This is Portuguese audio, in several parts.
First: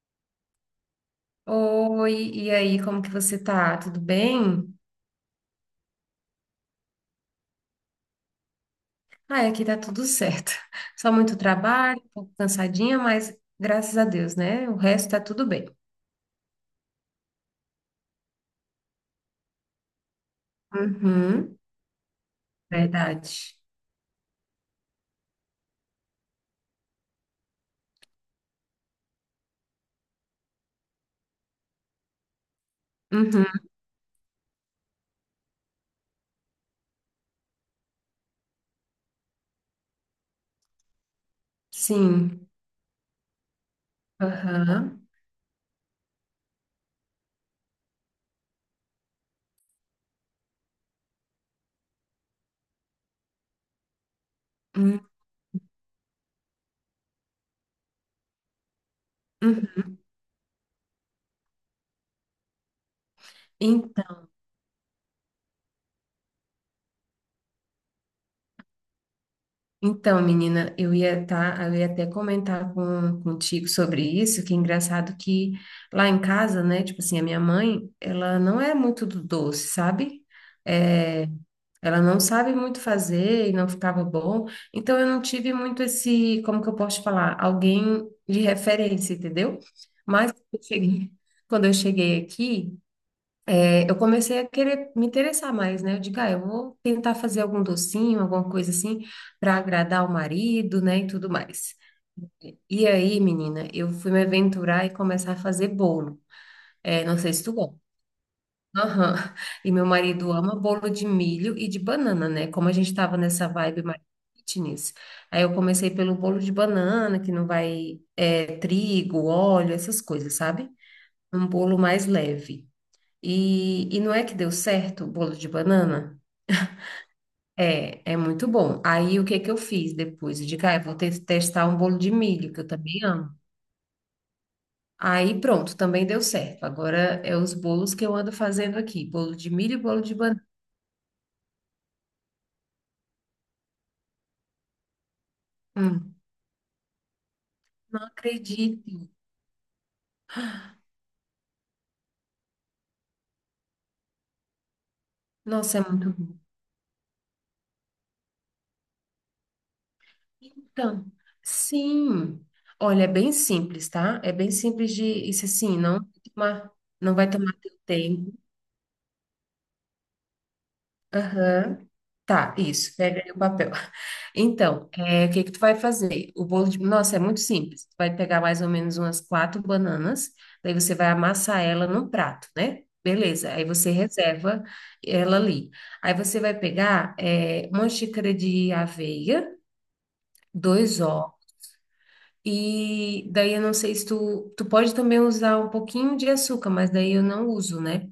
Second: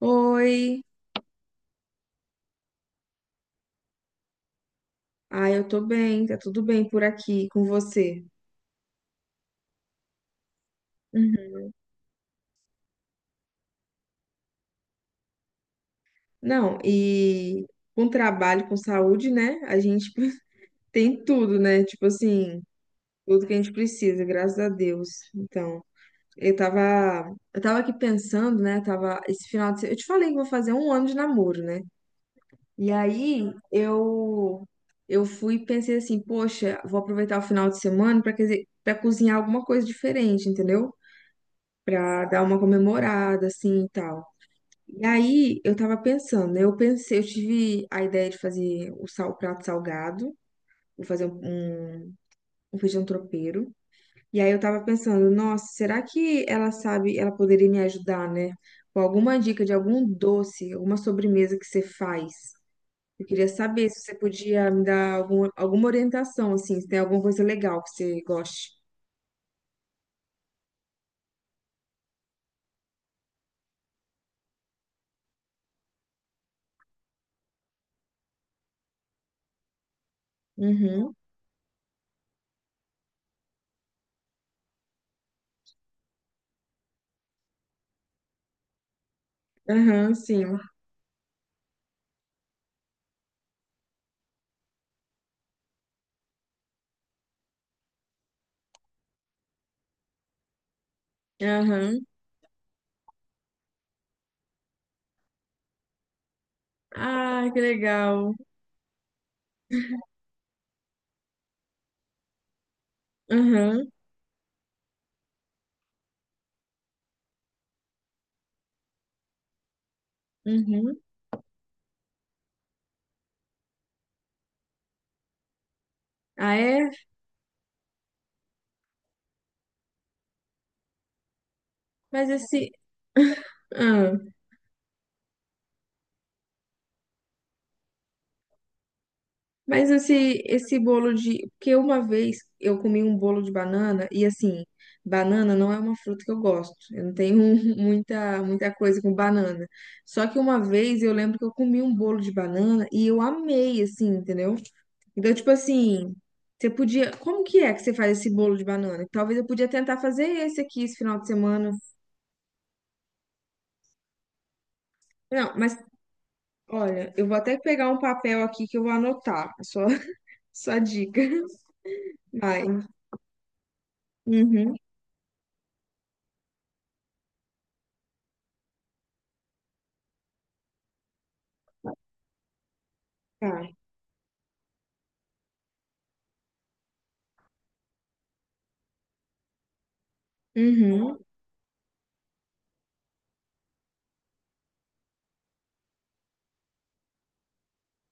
Oi, Oi, e aí, como que você tá? Tudo bem? Eu tô bem, tá tudo bem por aqui com você. Ai, aqui tá tudo certo. Só muito Uhum. trabalho, um pouco cansadinha, mas graças a Deus, né? O resto tá tudo bem. Não, e com trabalho, com saúde, né? A gente tem Uhum, tudo, né? Tipo assim, tudo que verdade. a gente precisa, graças a Deus. Então, eu tava aqui pensando, né? Tava esse final de semana, eu te falei que vou fazer um ano de namoro, né? E Uhum, aí eu fui e pensei assim, poxa, vou aproveitar o final de semana para cozinhar alguma coisa diferente, entendeu? Pra dar sim. uma comemorada, assim, e tal. Aham. E aí, eu tava pensando, né? Eu pensei, eu tive a ideia de fazer o sal, o prato salgado, vou fazer um feijão tropeiro. E aí, eu tava Hum. pensando, nossa, será que ela sabe, ela poderia me ajudar, né? Com alguma dica de Uhum. algum doce, alguma sobremesa que você faz. Eu queria saber se você Então, podia me dar alguma orientação, assim, se tem alguma coisa legal que você goste. então, menina, eu ia até comentar contigo sobre isso, que é engraçado que lá em casa, né, tipo assim, a minha mãe, ela não é muito do doce, sabe? Uhum. É, ela não sabe muito fazer e não ficava bom. Então eu não tive muito esse, como que eu posso falar, alguém de referência, entendeu? Aham, Mas quando sim. eu cheguei quando eu cheguei aqui, eu comecei a querer me interessar mais, né? Eu digo, ah, eu vou tentar fazer algum docinho, alguma coisa assim, para agradar o marido, né, e tudo mais. Aham. E aí, menina, eu fui me aventurar e começar a fazer bolo. Não sei se Ah, tu que gosta. legal. Aham. E meu marido ama bolo de milho e de banana, né? Como a gente estava nessa vibe Uhum, mais fitness. Aí eu comecei pelo bolo de banana, que não vai é, trigo, óleo, essas coisas, sabe? uhum. Um bolo mais leve. E não é que deu certo o bolo de banana? Ah, é? É, é muito bom. Aí o que que eu fiz depois? Eu digo, ah, eu vou testar um bolo de Mas milho, que eu esse. também amo. ah, Aí pronto, também deu certo. Agora é os bolos que eu ando fazendo aqui, bolo de milho e mas bolo de banana. esse bolo de. Porque uma vez eu comi um bolo de banana, e assim, banana não é uma Hum. fruta que eu gosto. Eu não tenho Não muita, muita coisa acredito. com banana. Só que uma vez eu lembro que eu comi um bolo de banana e eu amei, assim, entendeu? Então, tipo Nossa, é muito assim, bom. você podia. Como que é que você faz esse bolo de banana? Talvez eu podia tentar fazer esse aqui esse Então, final de semana. sim. Olha, é bem simples, tá? É bem simples de isso Não, mas assim, tomar, olha, não eu vai vou tomar até teu pegar um tempo. papel aqui que eu vou anotar. Só dica. Aham. Tá, Vai. isso. Pega aí o papel. Uhum. Então, é, o que que tu vai fazer? O bolo de... Nossa, é muito simples. Tu vai pegar mais ou menos umas quatro bananas, daí você vai amassar ela num prato, né? Beleza, Tá. aí você reserva ela ali. Aí você vai pegar é, uma xícara de aveia, dois Uhum. ovos. E daí eu não sei se tu, tu pode também usar um pouquinho de açúcar, mas daí eu não uso, né?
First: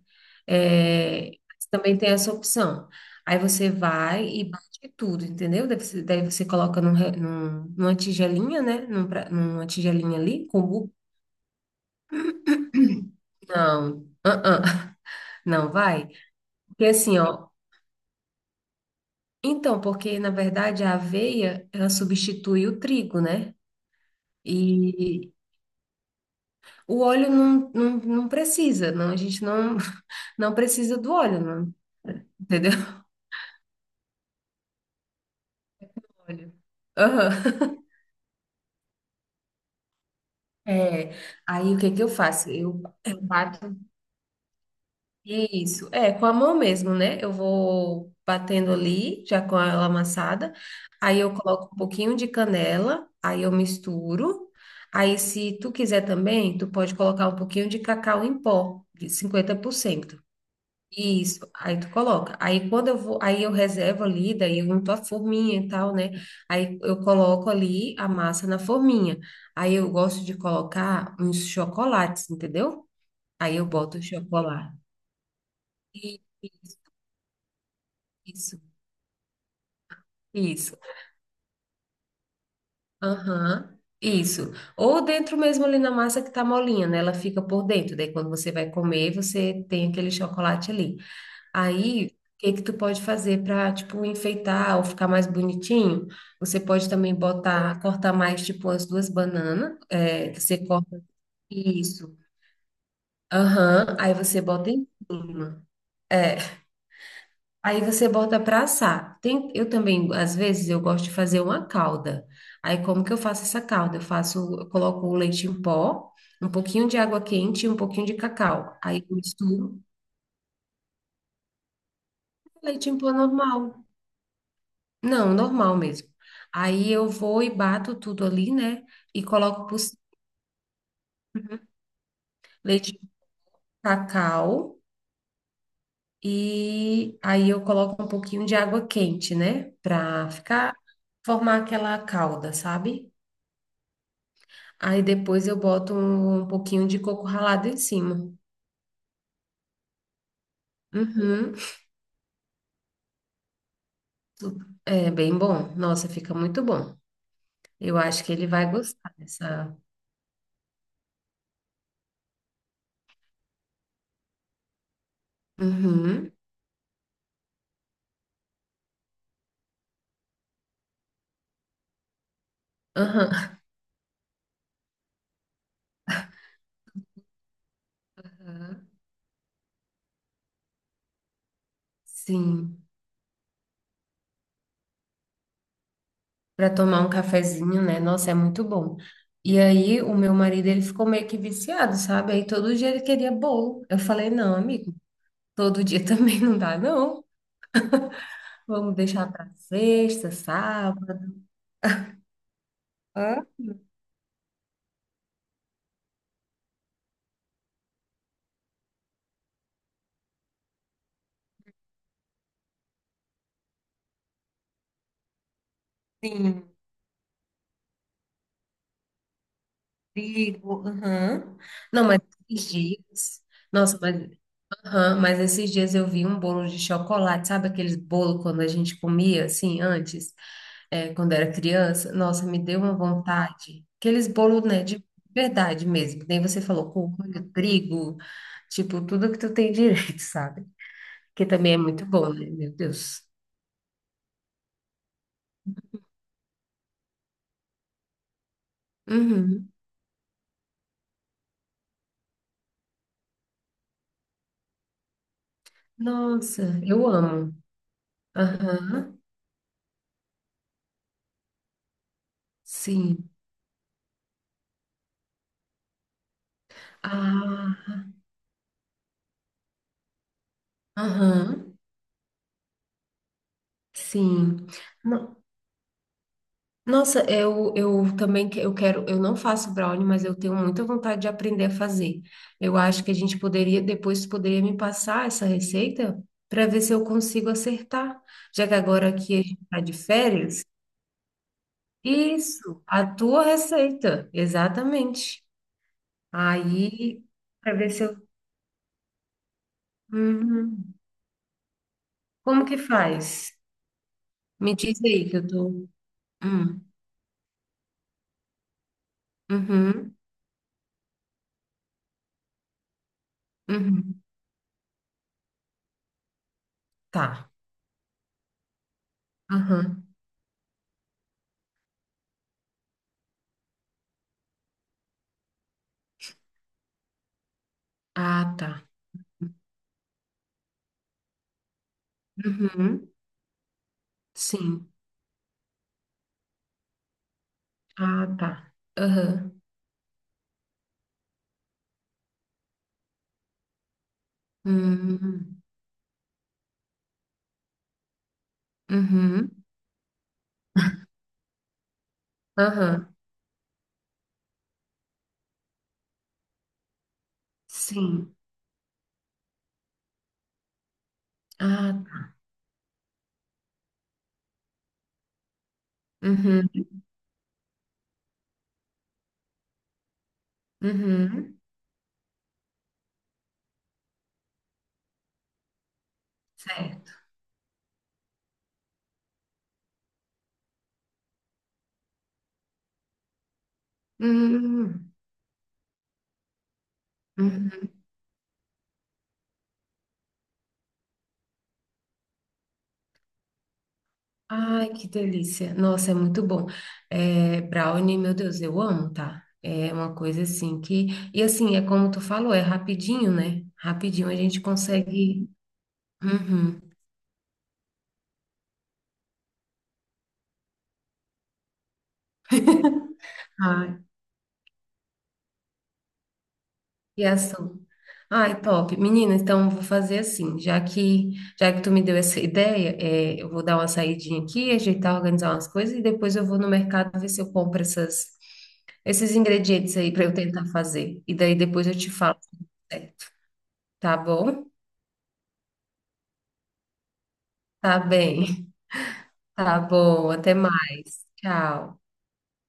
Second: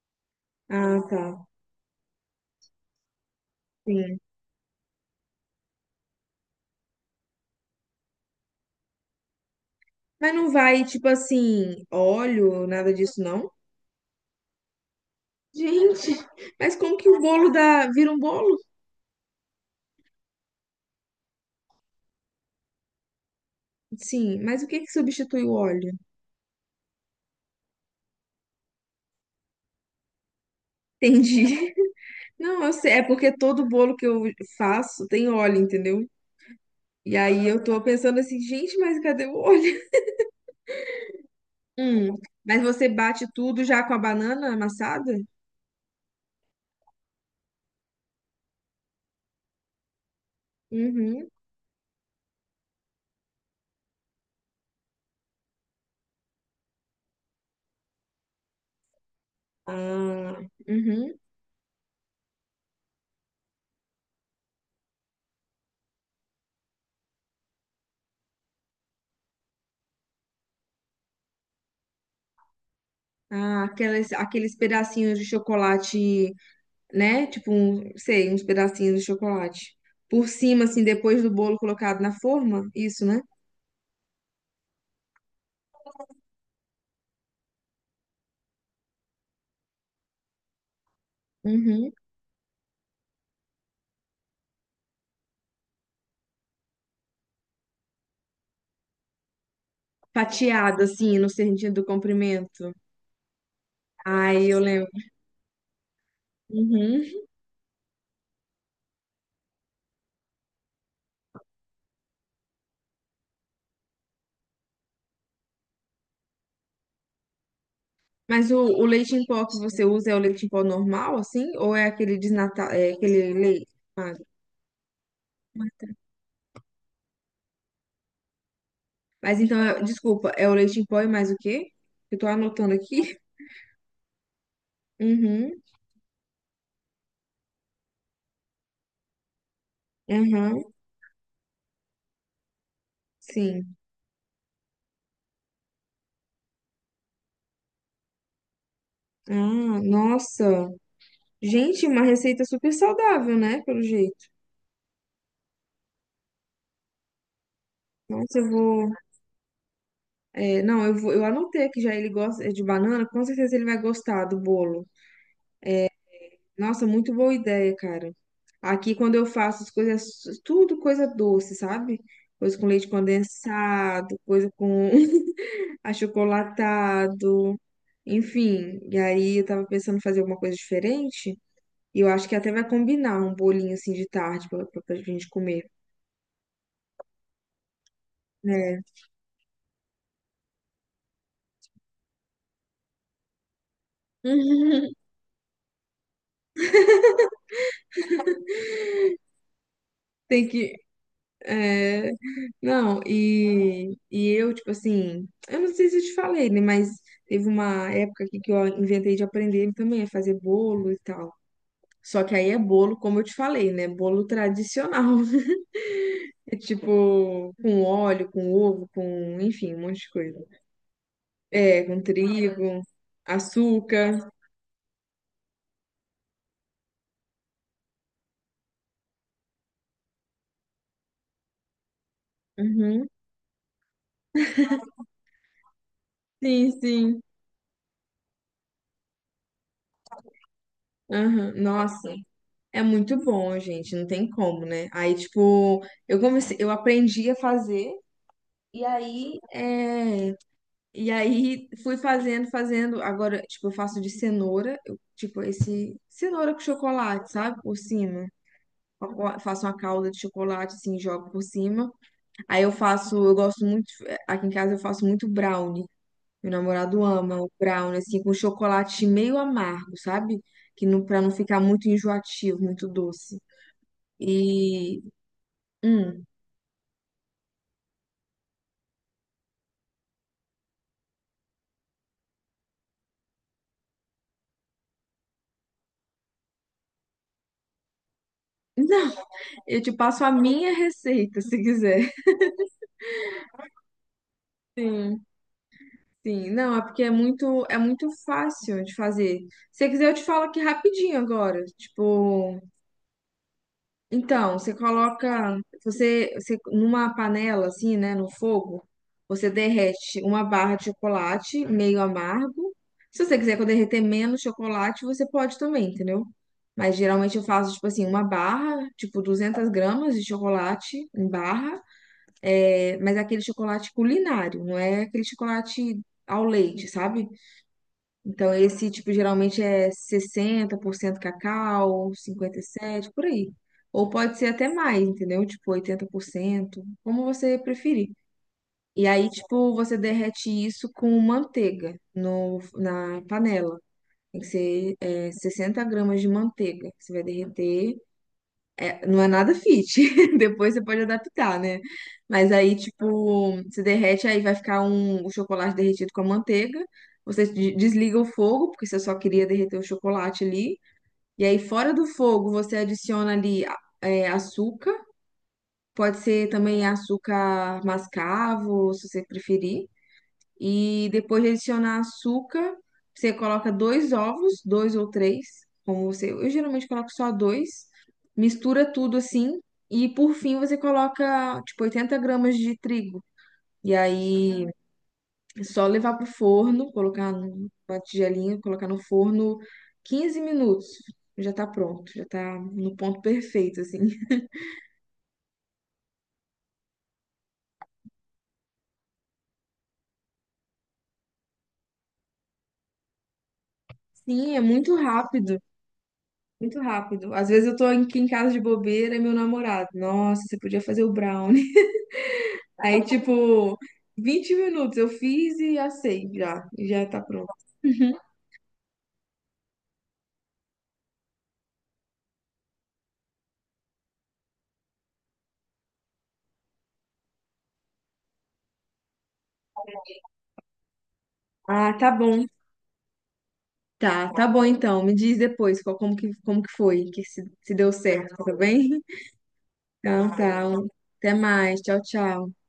Ah, tá. É, também tem essa opção. Aí você Sim. vai e bate tudo, entendeu? Daí você coloca numa tigelinha, né? Numa tigelinha Mas ali, não com vai, bu... tipo assim, óleo, nada disso, não? Não, não vai. Gente, mas Porque como que assim, o ó. bolo dá, vira um bolo? Então, porque na verdade a aveia, ela substitui o trigo, né? Sim, mas o que que E substitui o óleo? o óleo não precisa, não, a gente não. Não precisa do óleo, Entendi. não. Não, Entendeu? eu sei, é porque todo bolo que eu faço tem óleo, entendeu? Óleo. E aí eu Aham. tô pensando assim, gente, mas cadê o óleo? É, aí o que que eu Hum, faço? mas você Eu bate tudo bato. já com a banana amassada? Isso, é, com a mão mesmo, né? Eu vou batendo ali, já com ela amassada. Aí Uhum. eu coloco um pouquinho de canela, aí eu misturo. Aí, se tu quiser também, tu pode colocar um pouquinho de cacau em pó, de 50%. Ah, uhum. Isso, aí tu coloca. Aí quando eu vou, aí eu reservo ali, daí eu unto a forminha e tal, né? Aí eu coloco ali a massa na forminha. Aí eu gosto de colocar uns chocolates, entendeu? Aí Ah, eu boto o aqueles chocolate. pedacinhos de chocolate, Isso, né? Tipo, um, sei, uns isso, pedacinhos de chocolate. Por cima, isso. assim, depois do bolo colocado na forma, isso, né? Aham, isso. Ou dentro mesmo ali na massa que tá molinha, né? Ela fica por dentro. Daí quando você vai comer, você tem aquele chocolate ali. Uhum. Aí, o que que tu pode fazer para, tipo, enfeitar ou ficar mais bonitinho? Você pode também botar, cortar mais, tipo, as duas bananas. É, você Fatiado, corta assim, no sentido do isso. comprimento. Aham. Aí Ai, você eu bota em lembro. cima. É. Uhum. Aí você bota para assar. Tem, eu também, às vezes, eu gosto de fazer uma calda. Aí, como que eu faço essa calda? Eu faço, eu coloco o leite em pó, um pouquinho de água quente e um pouquinho de Mas cacau. o Aí leite eu em pó que misturo. você usa é o leite em pó normal, assim? Ou é aquele desnatado, Leite é em pó aquele leite? normal. Ah, Não, normal mesmo. Aí eu vou e bato tudo ali, né? E mas então, coloco por desculpa, é o leite em pó e mais o quê? Eu tô anotando leite aqui. de cacau. Uhum, E aí eu coloco um pouquinho de água quente, né? Pra aham, ficar, formar aquela calda, sabe? sim. Aí depois eu boto um pouquinho de coco ralado em cima. Ah, nossa. Uhum. Gente, uma receita super saudável, né? Pelo jeito. É bem bom. Nossa, fica muito bom. Eu acho que Nossa, ele eu vai vou. gostar dessa. Não, eu vou, eu anotei que já ele gosta é de banana, com certeza ele vai gostar do bolo. Uhum. Nossa, muito boa ideia, cara. Aqui, quando eu faço as coisas, tudo coisa doce, sabe? Coisa com leite Aham. condensado, coisa com achocolatado, enfim. Aham. E aí, eu tava pensando em fazer alguma coisa diferente. E eu acho que até vai Sim. combinar um bolinho assim de tarde pra gente comer. Para tomar um cafezinho, né? Nossa, é muito Né? bom. E aí, o meu marido, ele ficou meio que viciado, sabe? Aí todo dia ele queria bolo. Eu falei, não, amigo, todo dia também não dá, não. Vamos deixar para sexta, Tem que. sábado. é, Não, Hã? E eu, tipo assim, eu não sei se eu te falei, né? Mas teve uma época aqui que eu inventei de aprender também a fazer bolo e tal. Só que aí é bolo, como eu te falei, né? Bolo tradicional. É Sim, tipo, com óleo, com ovo, com, enfim, um monte de coisa. digo, aham. É, com Não, mas esses trigo, dias. Nossa, açúcar. mas, aham, mas esses dias eu vi um bolo de chocolate, sabe aqueles bolo quando a gente comia assim antes? É, quando era criança, nossa, me deu uma Uhum. vontade. Aqueles bolos, né, de verdade mesmo. Que nem você Sim, falou, com sim. molho, trigo, tipo, tudo que tu tem direito, sabe? Que Aham. também é muito Nossa, bom, né? Meu é muito Deus. bom, gente. Não tem como, né? Aí, tipo, eu comecei, eu aprendi a fazer. E aí, Uhum. E aí fui fazendo. Agora, tipo, eu faço de cenoura, tipo, esse cenoura com Nossa, eu chocolate, amo. sabe? Por cima. Aham, Eu faço uma calda de chocolate, assim, jogo por cima. Aí eu faço, sim. eu gosto muito, aqui em casa eu faço muito brownie. Meu namorado ama o Ah, brownie, assim, com chocolate meio amargo, sabe? Que não, pra não ficar aham, muito enjoativo, muito doce. sim. E. Hum, Nossa, eu também eu quero, eu não faço brownie, mas eu tenho muita vontade de aprender a fazer. Eu acho que a gente poderia, depois tu poderia me passar essa receita para ver se eu consigo acertar, já que agora não, aqui a gente está eu te de passo a férias. minha receita, se quiser. Isso, a tua receita, Sim. exatamente. Sim, não, é porque é Aí, para é ver se muito eu. fácil de fazer. Se você quiser, eu te falo aqui Uhum. rapidinho agora. Tipo, Como que faz? então, Me você diz aí que eu coloca, tô. Você Hum. numa panela assim, né, no fogo, você Uhum. derrete uma barra de chocolate meio amargo. Se você quiser que eu derreter Uhum. menos chocolate, você pode também, entendeu? Mas geralmente eu Tá. faço, tipo assim, uma barra, tipo duzentas Aham. gramas de chocolate em barra, é, mas é aquele chocolate culinário, não é aquele chocolate ao leite, sabe? Então, Ah, tá. esse tipo geralmente é 60% cacau, 57 Uhum. por aí. Ou pode ser até Sim. mais, entendeu? Tipo, 80% como você preferir. Ah, tá. E aí, Aham. tipo, você derrete isso com manteiga no, na panela. Tem que ser, Hum. 60 gramas de manteiga. Você vai derreter não é nada Uhum. fit. Depois você pode adaptar, né? Mas aí, Aham. tipo, se derrete, aí vai ficar um, o chocolate derretido com a manteiga. Você desliga o Sim. fogo, porque você só queria derreter o chocolate ali. E aí, Ah, fora do tá. fogo, você adiciona ali açúcar. Pode ser Uhum. também açúcar mascavo, se você preferir. E depois de Uhum. adicionar açúcar, você coloca dois ovos, dois ou três, como você. Eu geralmente coloco Certo. só dois, mistura tudo assim, e por fim você coloca tipo 80 gramas de trigo. E aí Hum, é só levar pro forno, colocar uhum. numa tigelinha, colocar no forno 15 minutos. Já tá pronto, já tá no ponto perfeito, assim. Ai, que delícia. Nossa, é muito bom. É, brownie, meu Deus, eu amo, tá? É uma coisa assim que. E assim, é como tu falou, é rapidinho, né? Rapidinho a Sim, é gente muito consegue. rápido. Muito Uhum. rápido. Às vezes eu tô aqui em casa de bobeira e meu namorado, nossa, você podia fazer o brown. Aí, tipo, Ai, 20 minutos eu fiz e assei já. E já tá e pronto. açúcar. Uhum. Ai, top. Menina, então vou fazer assim, já que tu me deu essa ideia, é, eu vou dar uma saidinha aqui, ajeitar, organizar umas coisas e depois eu vou no mercado ver se eu compro esses ingredientes aí para eu tentar fazer. E daí depois eu Ah, te tá falo, bom. se deu certo. Tá Tá, tá bom bom? então. Me diz depois qual, como que foi, que se deu Tá certo, tá bem. bem? Tá bom. Então Até tá. Um, mais. até mais. Tchau, Tchau. tchau.